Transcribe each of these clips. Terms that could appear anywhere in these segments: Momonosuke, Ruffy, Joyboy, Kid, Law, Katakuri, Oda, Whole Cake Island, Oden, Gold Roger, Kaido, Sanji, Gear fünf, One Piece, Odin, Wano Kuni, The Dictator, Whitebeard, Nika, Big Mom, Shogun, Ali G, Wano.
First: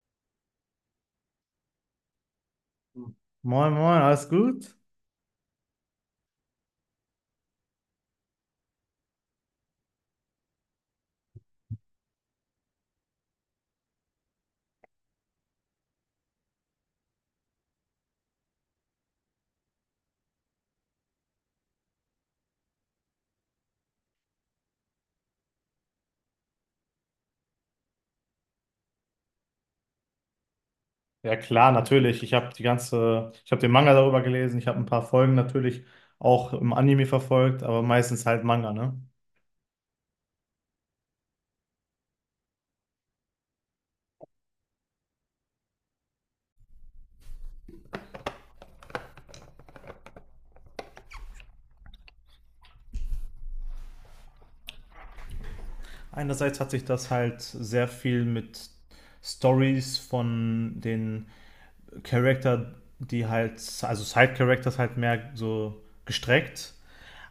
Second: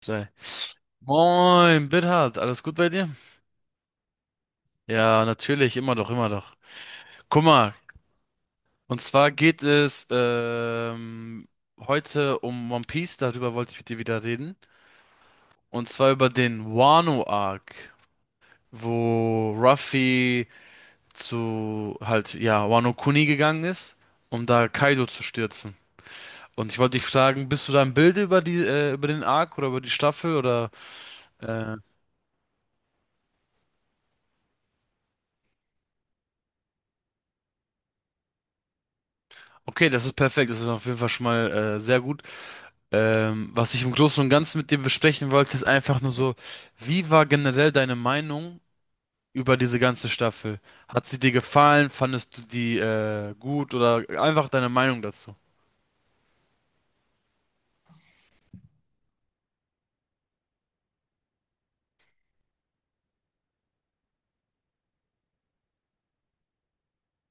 Zwei. Moin, Bithard, alles gut bei dir? Moin, moin, alles gut? Ja, natürlich, immer doch, immer doch. Guck mal, und zwar geht es heute um One Piece, darüber wollte ich mit dir wieder reden. Und zwar über den Wano-Arc, wo Ruffy zu halt, ja, Wano Kuni gegangen ist, um da Kaido zu stürzen. Und ich wollte dich fragen, bist du da im Bilde über über den Arc oder über die Staffel oder Ja klar, äh, natürlich. Ich habe den Manga darüber gelesen, ich habe ein paar Folgen natürlich auch im Anime verfolgt, aber meistens halt Manga, ne? okay, das ist perfekt, das ist auf jeden Fall schon mal sehr gut. Was ich im Großen und Ganzen mit dir besprechen wollte, ist einfach nur so, wie war generell deine Meinung über diese ganze Staffel? Hat sie dir gefallen? Fandest du die gut oder einfach deine Meinung dazu? Einerseits hat sich das halt sehr viel mit Stories von den Charakter, die halt, also Side-Characters halt mehr so gestreckt.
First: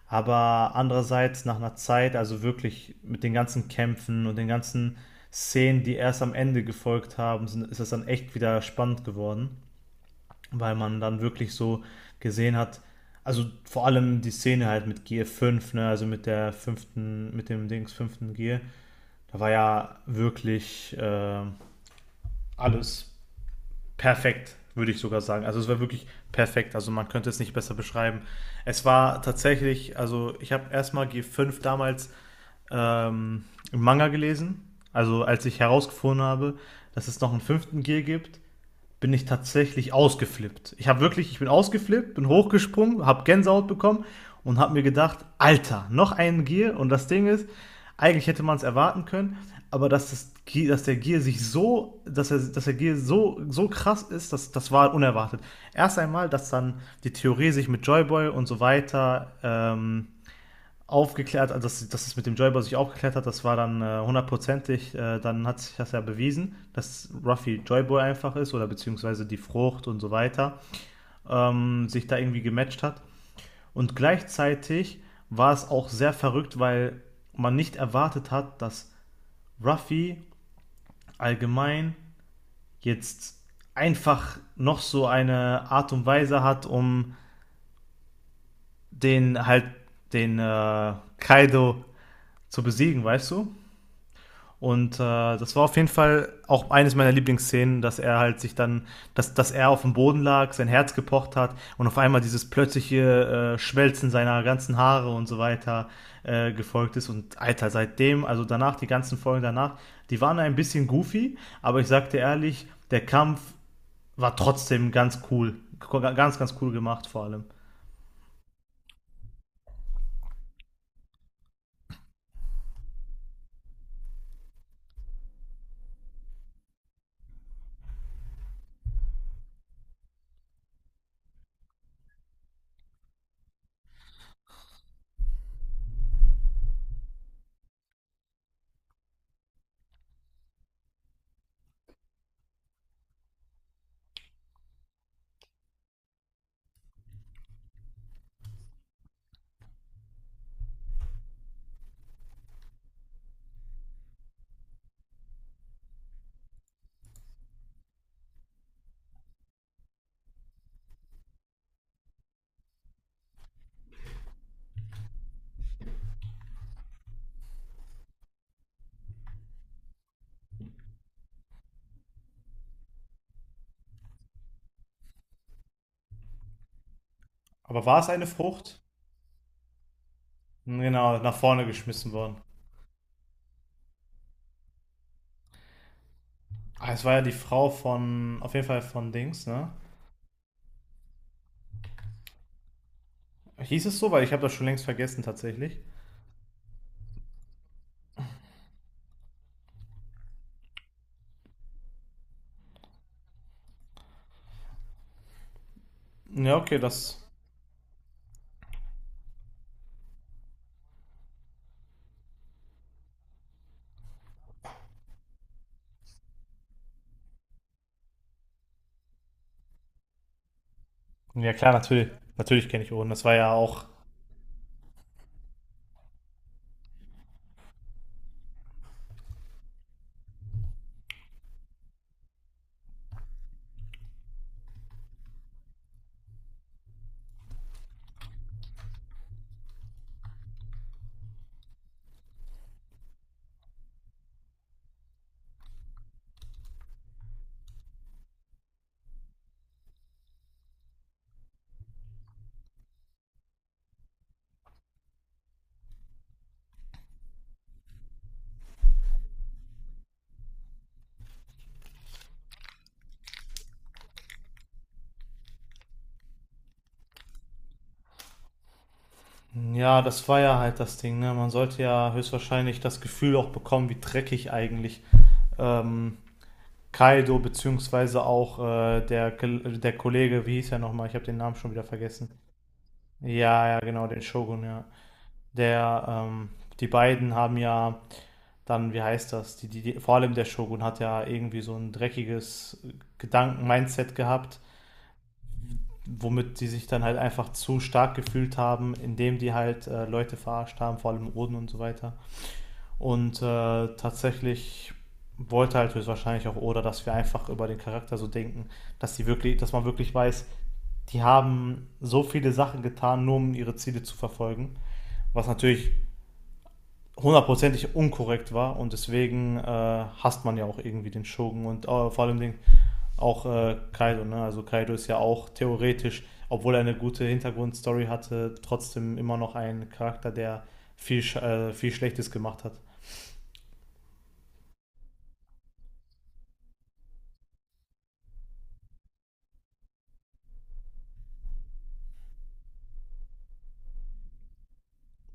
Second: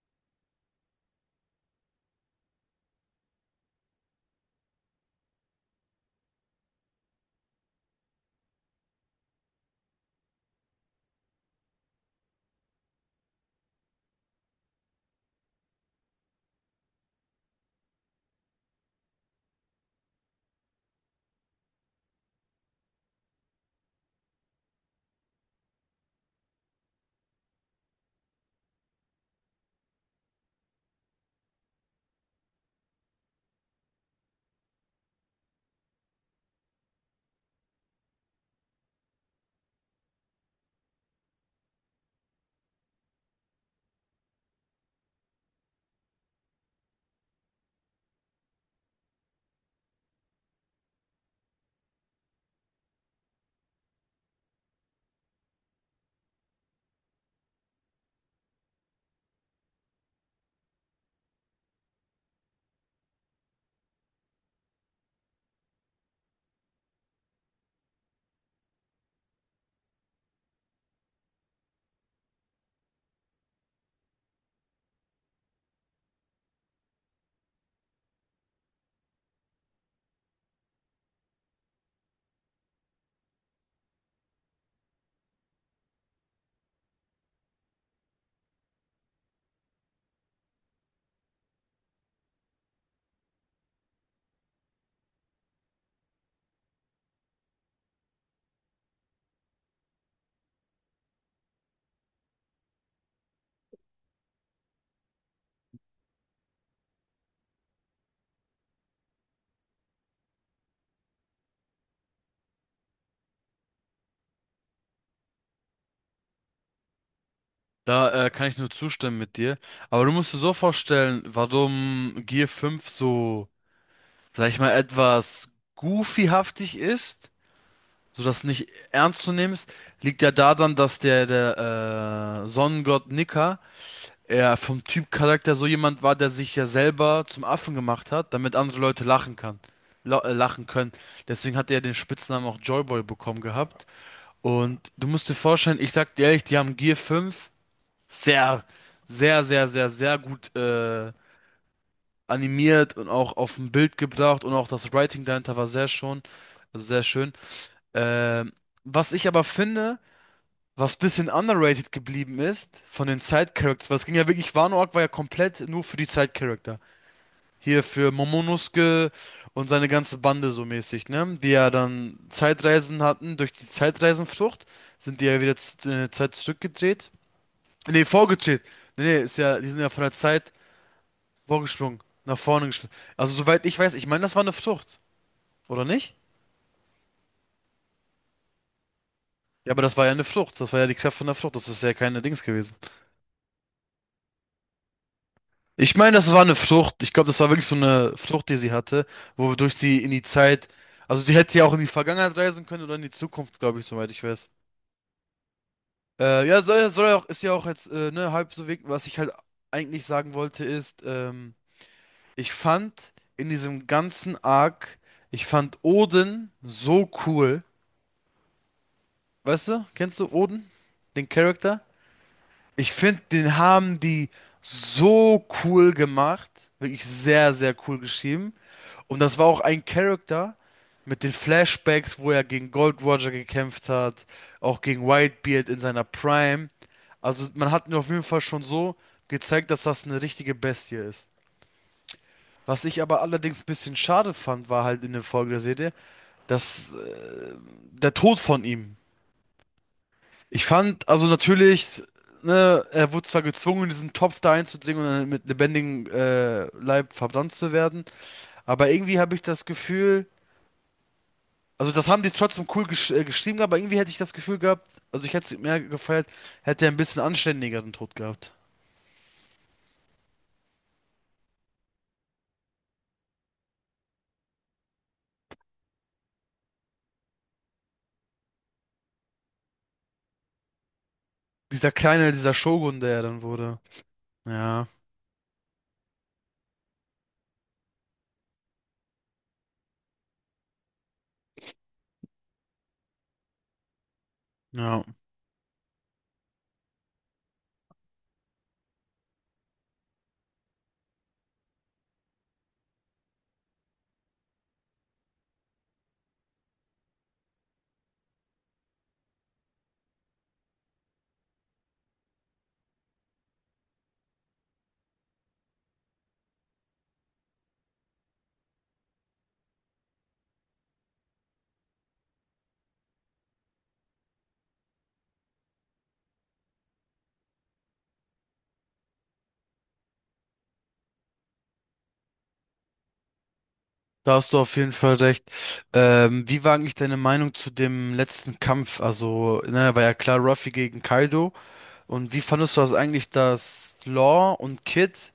Aber andererseits nach einer Zeit, also wirklich mit den ganzen Kämpfen und den ganzen Szenen, die erst am Ende gefolgt haben, ist es dann echt wieder spannend geworden, weil man dann wirklich so gesehen hat, also vor allem die Szene halt mit g 5, ne, also mit der fünften, mit dem Dings fünften Gear. Da war ja wirklich alles perfekt, würde ich sogar sagen. Also es war wirklich perfekt, also man könnte es nicht besser beschreiben. Es war tatsächlich, also ich habe erstmal g 5 damals ähm, einen Manga gelesen. Also als ich herausgefunden habe, dass es noch einen fünften Gear gibt, bin ich tatsächlich ausgeflippt. Ich bin ausgeflippt, bin hochgesprungen, habe Gänsehaut bekommen und habe mir gedacht, Alter, noch einen Gear. Und das Ding ist, eigentlich hätte man es erwarten können, aber dass der Gear sich so, dass, er, dass der Gear so, so krass ist, das war unerwartet. Erst einmal, dass dann die Theorie sich mit Joyboy und so weiter aufgeklärt, also dass es mit dem Joyboy sich aufgeklärt hat, das war dann hundertprozentig, dann hat sich das ja bewiesen, dass Ruffy Joyboy einfach ist oder beziehungsweise die Frucht und so weiter sich da irgendwie gematcht hat. Und gleichzeitig war es auch sehr verrückt, weil man nicht erwartet hat, dass Ruffy allgemein jetzt einfach noch so eine Art und Weise hat, um den halt den Kaido zu besiegen, weißt du? Und das war auf jeden Fall auch eines meiner Lieblingsszenen, dass er halt sich dann, dass er auf dem Boden lag, sein Herz gepocht hat und auf einmal dieses plötzliche Schmelzen seiner ganzen Haare und so weiter gefolgt ist. Und Alter, seitdem, also danach, die ganzen Folgen danach, die waren ein bisschen goofy, aber ich sagte ehrlich, der Kampf war trotzdem ganz cool. Ganz, ganz cool gemacht vor allem. Da kann ich nur zustimmen mit dir. Aber du musst dir so vorstellen, warum Gear fünf so, sag ich mal, etwas goofyhaftig ist, sodass nicht ernst zu nehmen ist, liegt ja daran, dass der Sonnengott Nika er vom Typ Charakter so jemand war, der sich ja selber zum Affen gemacht hat, damit andere Leute lachen kann, lachen können. Deswegen hat er den Spitznamen auch Joyboy bekommen gehabt. Und du musst dir vorstellen, ich sag dir ehrlich, die haben Gear fünf sehr, sehr, sehr, sehr, sehr gut animiert und auch auf ein Bild gebracht und auch das Writing dahinter war sehr schon, also sehr schön. Ähm, Was ich aber finde, was bisschen underrated geblieben ist von den Side-Characters, was ging ja wirklich, Wano Arc war ja komplett nur für die Side-Character. Hier für Momonosuke und seine ganze Bande so mäßig, ne? Die ja dann Zeitreisen hatten. Durch die Zeitreisenfrucht sind die ja wieder in der Zeit zurückgedreht. Aber war Nee, es eine vorgedreht. Frucht? Nee, nee, ist ja, die sind ja von der Zeit Genau, nach vorne vorgesprungen, geschmissen nach worden. vorne gesprungen. Also soweit ich weiß, ich meine, das war eine Frucht, oder nicht? Ah, es war ja die Frau von, auf jeden Fall von Dings, ne? Ja, aber das war ja eine Frucht. Das war ja die Kraft von der Frucht. Das ist ja keine Dings gewesen. Hieß es so? Weil ich habe das schon längst vergessen tatsächlich. Ich meine, das war eine Frucht. Ich glaube, das war wirklich so eine Frucht, die sie hatte, wodurch sie in die Zeit, also die hätte ja auch in die Vergangenheit reisen können oder in die Zukunft, glaube ich, soweit ich weiß. Ja, Ja, okay, soll ja das. auch, ist ja auch jetzt ne, halb so weg. Was ich halt eigentlich sagen wollte, ist, ich fand in diesem ganzen Arc, ich fand Odin so cool. Weißt du, kennst du Odin? Den Ja klar, Charakter? natürlich. Natürlich kenne ich Ich Oden. finde, Das war ja den auch. haben die so cool gemacht. Wirklich sehr, sehr cool geschrieben. Und das war auch ein Charakter mit den Flashbacks, wo er gegen Gold Roger gekämpft hat, auch gegen Whitebeard in seiner Prime. Also man hat mir auf jeden Fall schon so gezeigt, dass das eine richtige Bestie ist. Was ich aber allerdings ein bisschen schade fand, war halt in der Folge der Serie, dass der Tod von ihm. Ich fand, also natürlich, ne, er wurde zwar gezwungen, in diesen Topf da einzudringen und dann mit lebendigem Leib verbrannt zu werden, aber irgendwie habe ich das Gefühl, also das haben die trotzdem cool geschrieben, aber irgendwie hätte ich das Gefühl gehabt, also ich hätte es mehr gefeiert, hätte er ein bisschen anständigeren Tod gehabt. Ja, das war ja halt das Ding, ne? Man sollte ja höchstwahrscheinlich das Gefühl auch bekommen, wie dreckig eigentlich ähm, Kaido beziehungsweise auch der, der Kollege, wie hieß er nochmal? Ich habe den Namen schon wieder Dieser kleine, vergessen. dieser Shogun, der er dann Ja, wurde. ja, genau, den Shogun, ja. Ja, Der, die beiden haben ja dann, wie heißt das? Die, vor allem der Shogun hat ja irgendwie so ein dreckiges Gedanken-Mindset gehabt, ja. womit die sich dann halt einfach zu stark gefühlt haben, indem die halt Leute verarscht haben, vor allem Oden und so weiter. Und tatsächlich wollte halt höchstwahrscheinlich auch Oda, dass wir einfach über den Charakter so denken, dass die wirklich, dass man wirklich weiß, die haben so viele Sachen getan, nur um ihre Ziele zu verfolgen, was natürlich hundertprozentig unkorrekt war, und deswegen hasst man ja auch irgendwie den Shogun und vor allem den auch Kaido, ne? Also Kaido ist ja auch theoretisch, obwohl er eine gute Hintergrundstory hatte, trotzdem immer noch ein Charakter, der viel, viel Schlechtes gemacht hat. Da hast du auf jeden Fall recht. Wie war eigentlich deine Meinung zu dem letzten Kampf? Also, ne, war ja klar Ruffy gegen Kaido. Und wie fandest du das eigentlich, dass Law und Kid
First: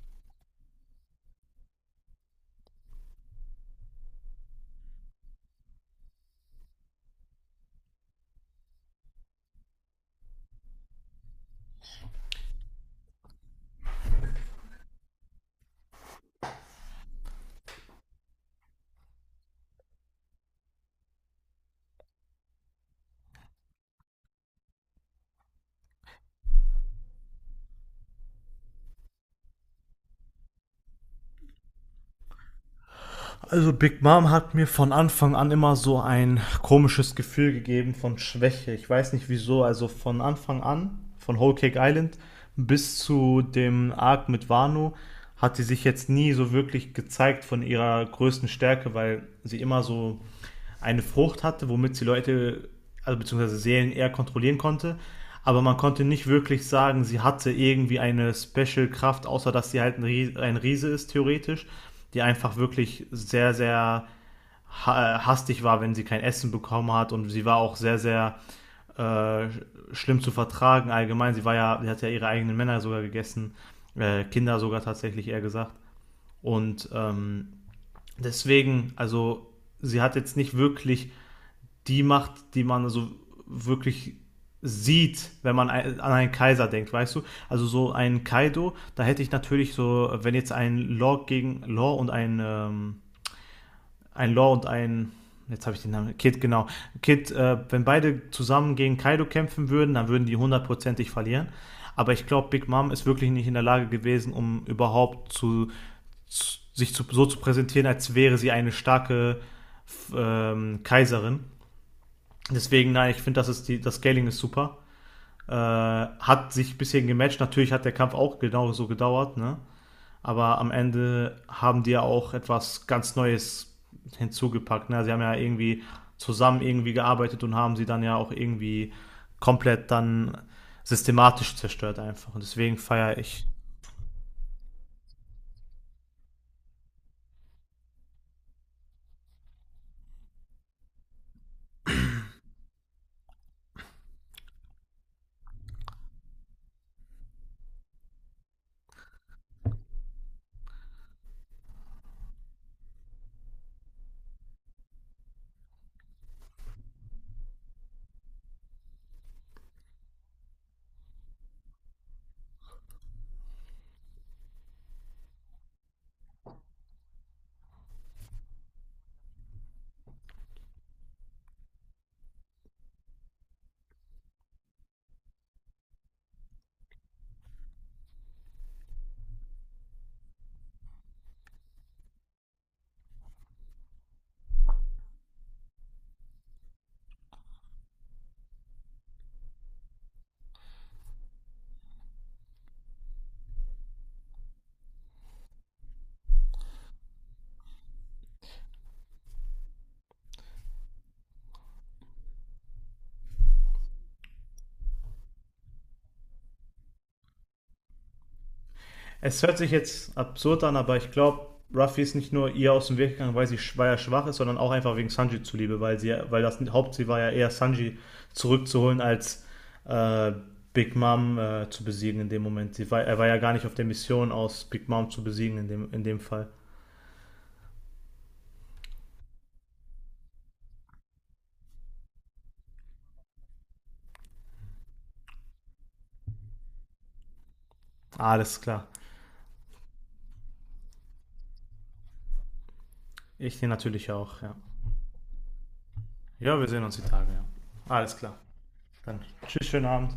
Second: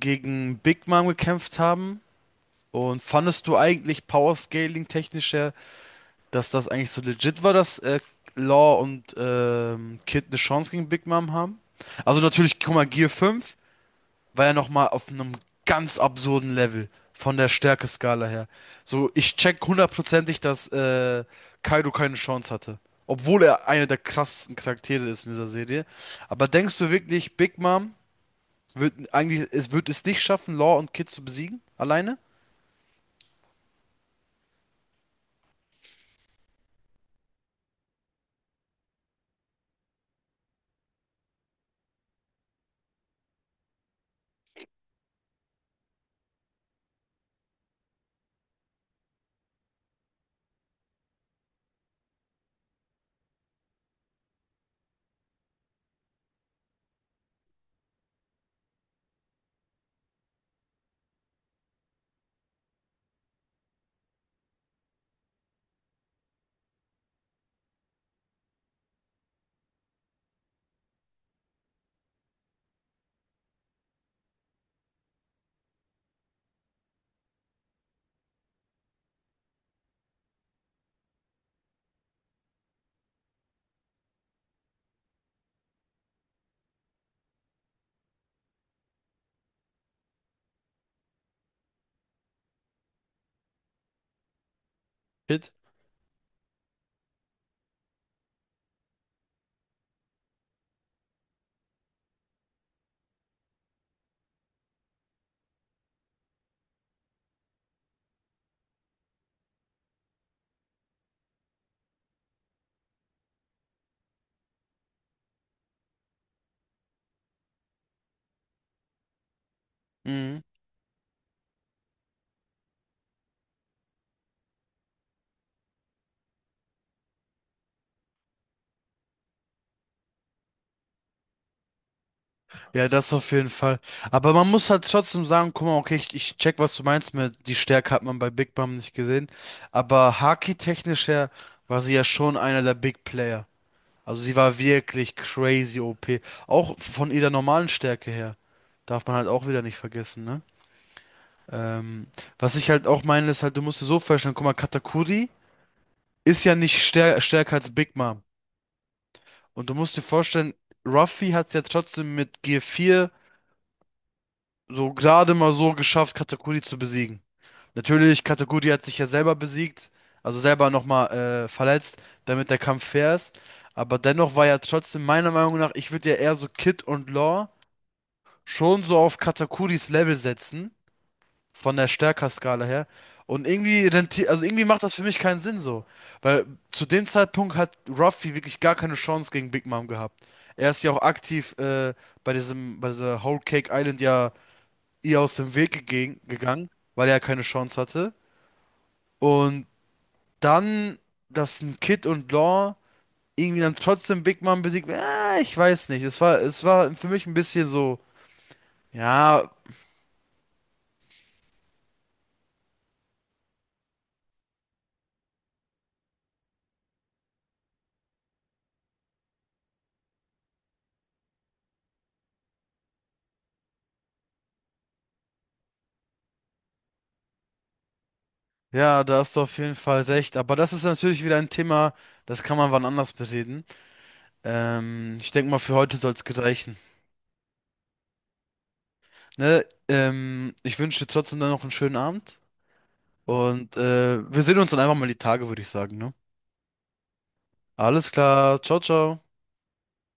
gegen Big Mom gekämpft haben? Und fandest du eigentlich Power Scaling technisch her, dass das eigentlich so legit war, dass Law und Kid eine Chance gegen Big Mom haben. Also natürlich, guck mal, Gear fünf war ja nochmal auf einem ganz absurden Level von der Stärkeskala her. So, ich check hundertprozentig, dass Kaido keine Chance hatte. Obwohl er einer der krassesten Charaktere ist in dieser Serie. Aber denkst du wirklich, Big Mom wird eigentlich, es wird es nicht schaffen, Law und Kid zu besiegen? Alleine? Also Big Mom hat mir von Anfang an immer so ein komisches Gefühl gegeben von Schwäche. Ich weiß nicht wieso. Also von Anfang an, von Whole Cake Island bis zu dem Arc mit Wano, hat sie sich jetzt nie so wirklich gezeigt von ihrer größten Stärke, weil sie immer so eine Frucht hatte, womit sie Leute, also beziehungsweise Seelen eher kontrollieren konnte. Aber man konnte nicht wirklich sagen, sie hatte irgendwie eine Special-Kraft, außer dass sie halt ein ein Riese ist, theoretisch, die einfach wirklich sehr, sehr hastig war, wenn sie kein Essen bekommen hat. Und sie war auch sehr, sehr äh, schlimm zu vertragen allgemein. Sie war ja, sie hat ja ihre eigenen Männer sogar gegessen, Kinder sogar tatsächlich eher gesagt. Und deswegen, also sie hat jetzt nicht wirklich die macht, die man so wirklich sieht, wenn man an einen Kaiser denkt, weißt du? Also so ein Kaido, da hätte ich natürlich so, wenn jetzt ein Law gegen Law und ein Law und Kid? jetzt habe ich den Namen, Kid, genau, Kid, wenn beide zusammen gegen Kaido kämpfen würden, dann würden die hundertprozentig verlieren. Aber ich glaube, Big Mom ist wirklich nicht in der Lage gewesen, um überhaupt zu, sich zu, so zu präsentieren, als wäre sie eine starke Kaiserin. Deswegen, nein, ich finde, das Scaling ist super. Hat sich bisher gematcht. Natürlich hat der Kampf auch genau so gedauert, ne? Mhm. Aber am Ende haben die ja auch etwas ganz Neues hinzugepackt. Ne? Sie haben ja irgendwie zusammen irgendwie gearbeitet und haben sie dann ja auch irgendwie komplett dann systematisch zerstört einfach. Und deswegen Ja, das feiere auf ich. jeden Fall. Aber man muss halt trotzdem sagen, guck mal, okay, ich check, was du meinst mit, die Stärke hat man bei Big Bam nicht gesehen. Aber Haki-technisch her war sie ja schon einer der Big Player. Also sie war wirklich crazy OP. Auch von ihrer normalen Stärke her. Darf man halt auch wieder nicht vergessen, ne? Ähm, Was ich halt auch meine, ist halt, du musst dir so vorstellen, guck mal, Katakuri ist ja nicht stärker als Big Mom. Und du musst dir vorstellen, Ruffy hat es ja trotzdem mit g vier so gerade mal so geschafft, Katakuri zu besiegen. Natürlich, Katakuri hat sich ja selber besiegt, also selber nochmal verletzt, damit der Kampf fair ist. Aber dennoch war ja trotzdem meiner Meinung nach, ich würde ja eher so Kid und Law schon so auf Katakuris Level setzen, von der Stärkerskala her. Und irgendwie rentiert, also irgendwie macht das für mich keinen Sinn so. Weil zu dem Zeitpunkt hat Ruffy wirklich gar keine Chance gegen Big Mom gehabt. Er ist ja auch aktiv bei bei dieser Whole Cake Island ja ihr aus dem Weg gegangen, weil er ja keine Chance hatte. Und dann, dass ein Kid und Law irgendwie dann trotzdem Big Mom besiegt, ich weiß nicht. Es war für mich ein bisschen so, Es ja, hört sich jetzt absurd an, aber ich glaube, Ruffy ist nicht nur ihr aus dem Weg gegangen, weil er schwach ist, sondern auch einfach wegen Sanji zuliebe, weil das Hauptziel war ja eher Sanji zurückzuholen als äh, Big Mom zu besiegen in dem Moment. Er war ja gar nicht auf der Mission aus Big Mom zu besiegen in in dem Fall. ja, da hast du auf jeden Fall recht. Aber das ist natürlich wieder ein Thema, das kann man wann anders bereden. Ich denke mal, für heute soll es gereichen. Alles klar. Ne? Ich wünsche dir trotzdem dann noch einen schönen Abend. Ich den Und natürlich auch, wir ja. sehen uns dann einfach mal die Tage, würde ich sagen, ne? Ja, wir sehen uns die Tage, ja. Alles Alles klar. klar, ciao, Dann ciao. tschüss, schönen Abend.